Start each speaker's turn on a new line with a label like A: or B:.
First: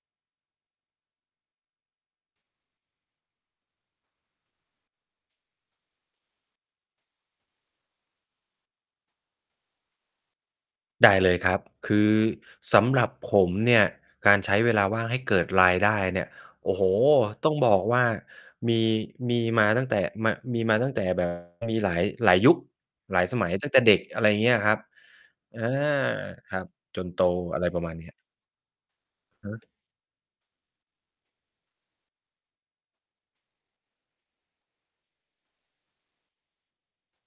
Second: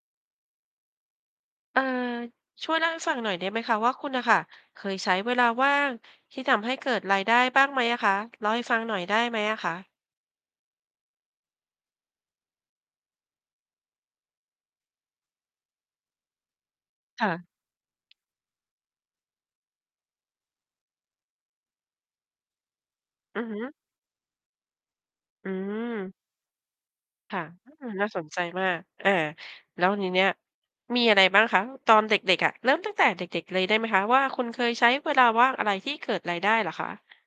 A: เอ่อ ช่วยเล่าให้ฟังหน่อยได้ไหมคะว่าคุณน่ะค่ะ เคยใช้เวลาว่างที่ทำให้เกิดรายได้บ้างไหมอะคะ? เล่าให้ฟังหน่อยได้ไหมอะคะ?
B: ได้เลยครับ คือสำหรับผมเนี่ยการใช้เวลาว่างให้เกิดรายได้เนี่ย โอ้โฮ
A: ค่ะ
B: ต้องบอกว่ามี มีมาตั้งแต่ ม มีมาตั้งแต่ แบบ มีหลาย หลายยุค หลายส
A: อื
B: ม
A: อ
B: ัย
A: ฮ
B: ตั้
A: ึ
B: งแต่เด็ก อะไรเงี้ยครับ
A: อื
B: อา
A: ม
B: ครับ จนโต
A: ค่ะ
B: อะไร
A: อื้อ
B: ปร
A: ฮ
B: ะ
A: ื
B: ม
A: อ
B: าณเ
A: น่
B: นี
A: า
B: ้ย
A: สนใจมาก อ่า
B: หือ!
A: แล้วทีเนี่ย มีอะไรบ้างคะตอนเด็ก ๆ อะ? เริ่มตั้งแต่เด็ก ๆ เลยได้ไหมคะว่า คุณเคยใช้เวลาว่างอะไรที่เกิดรายได้เหรอคะ?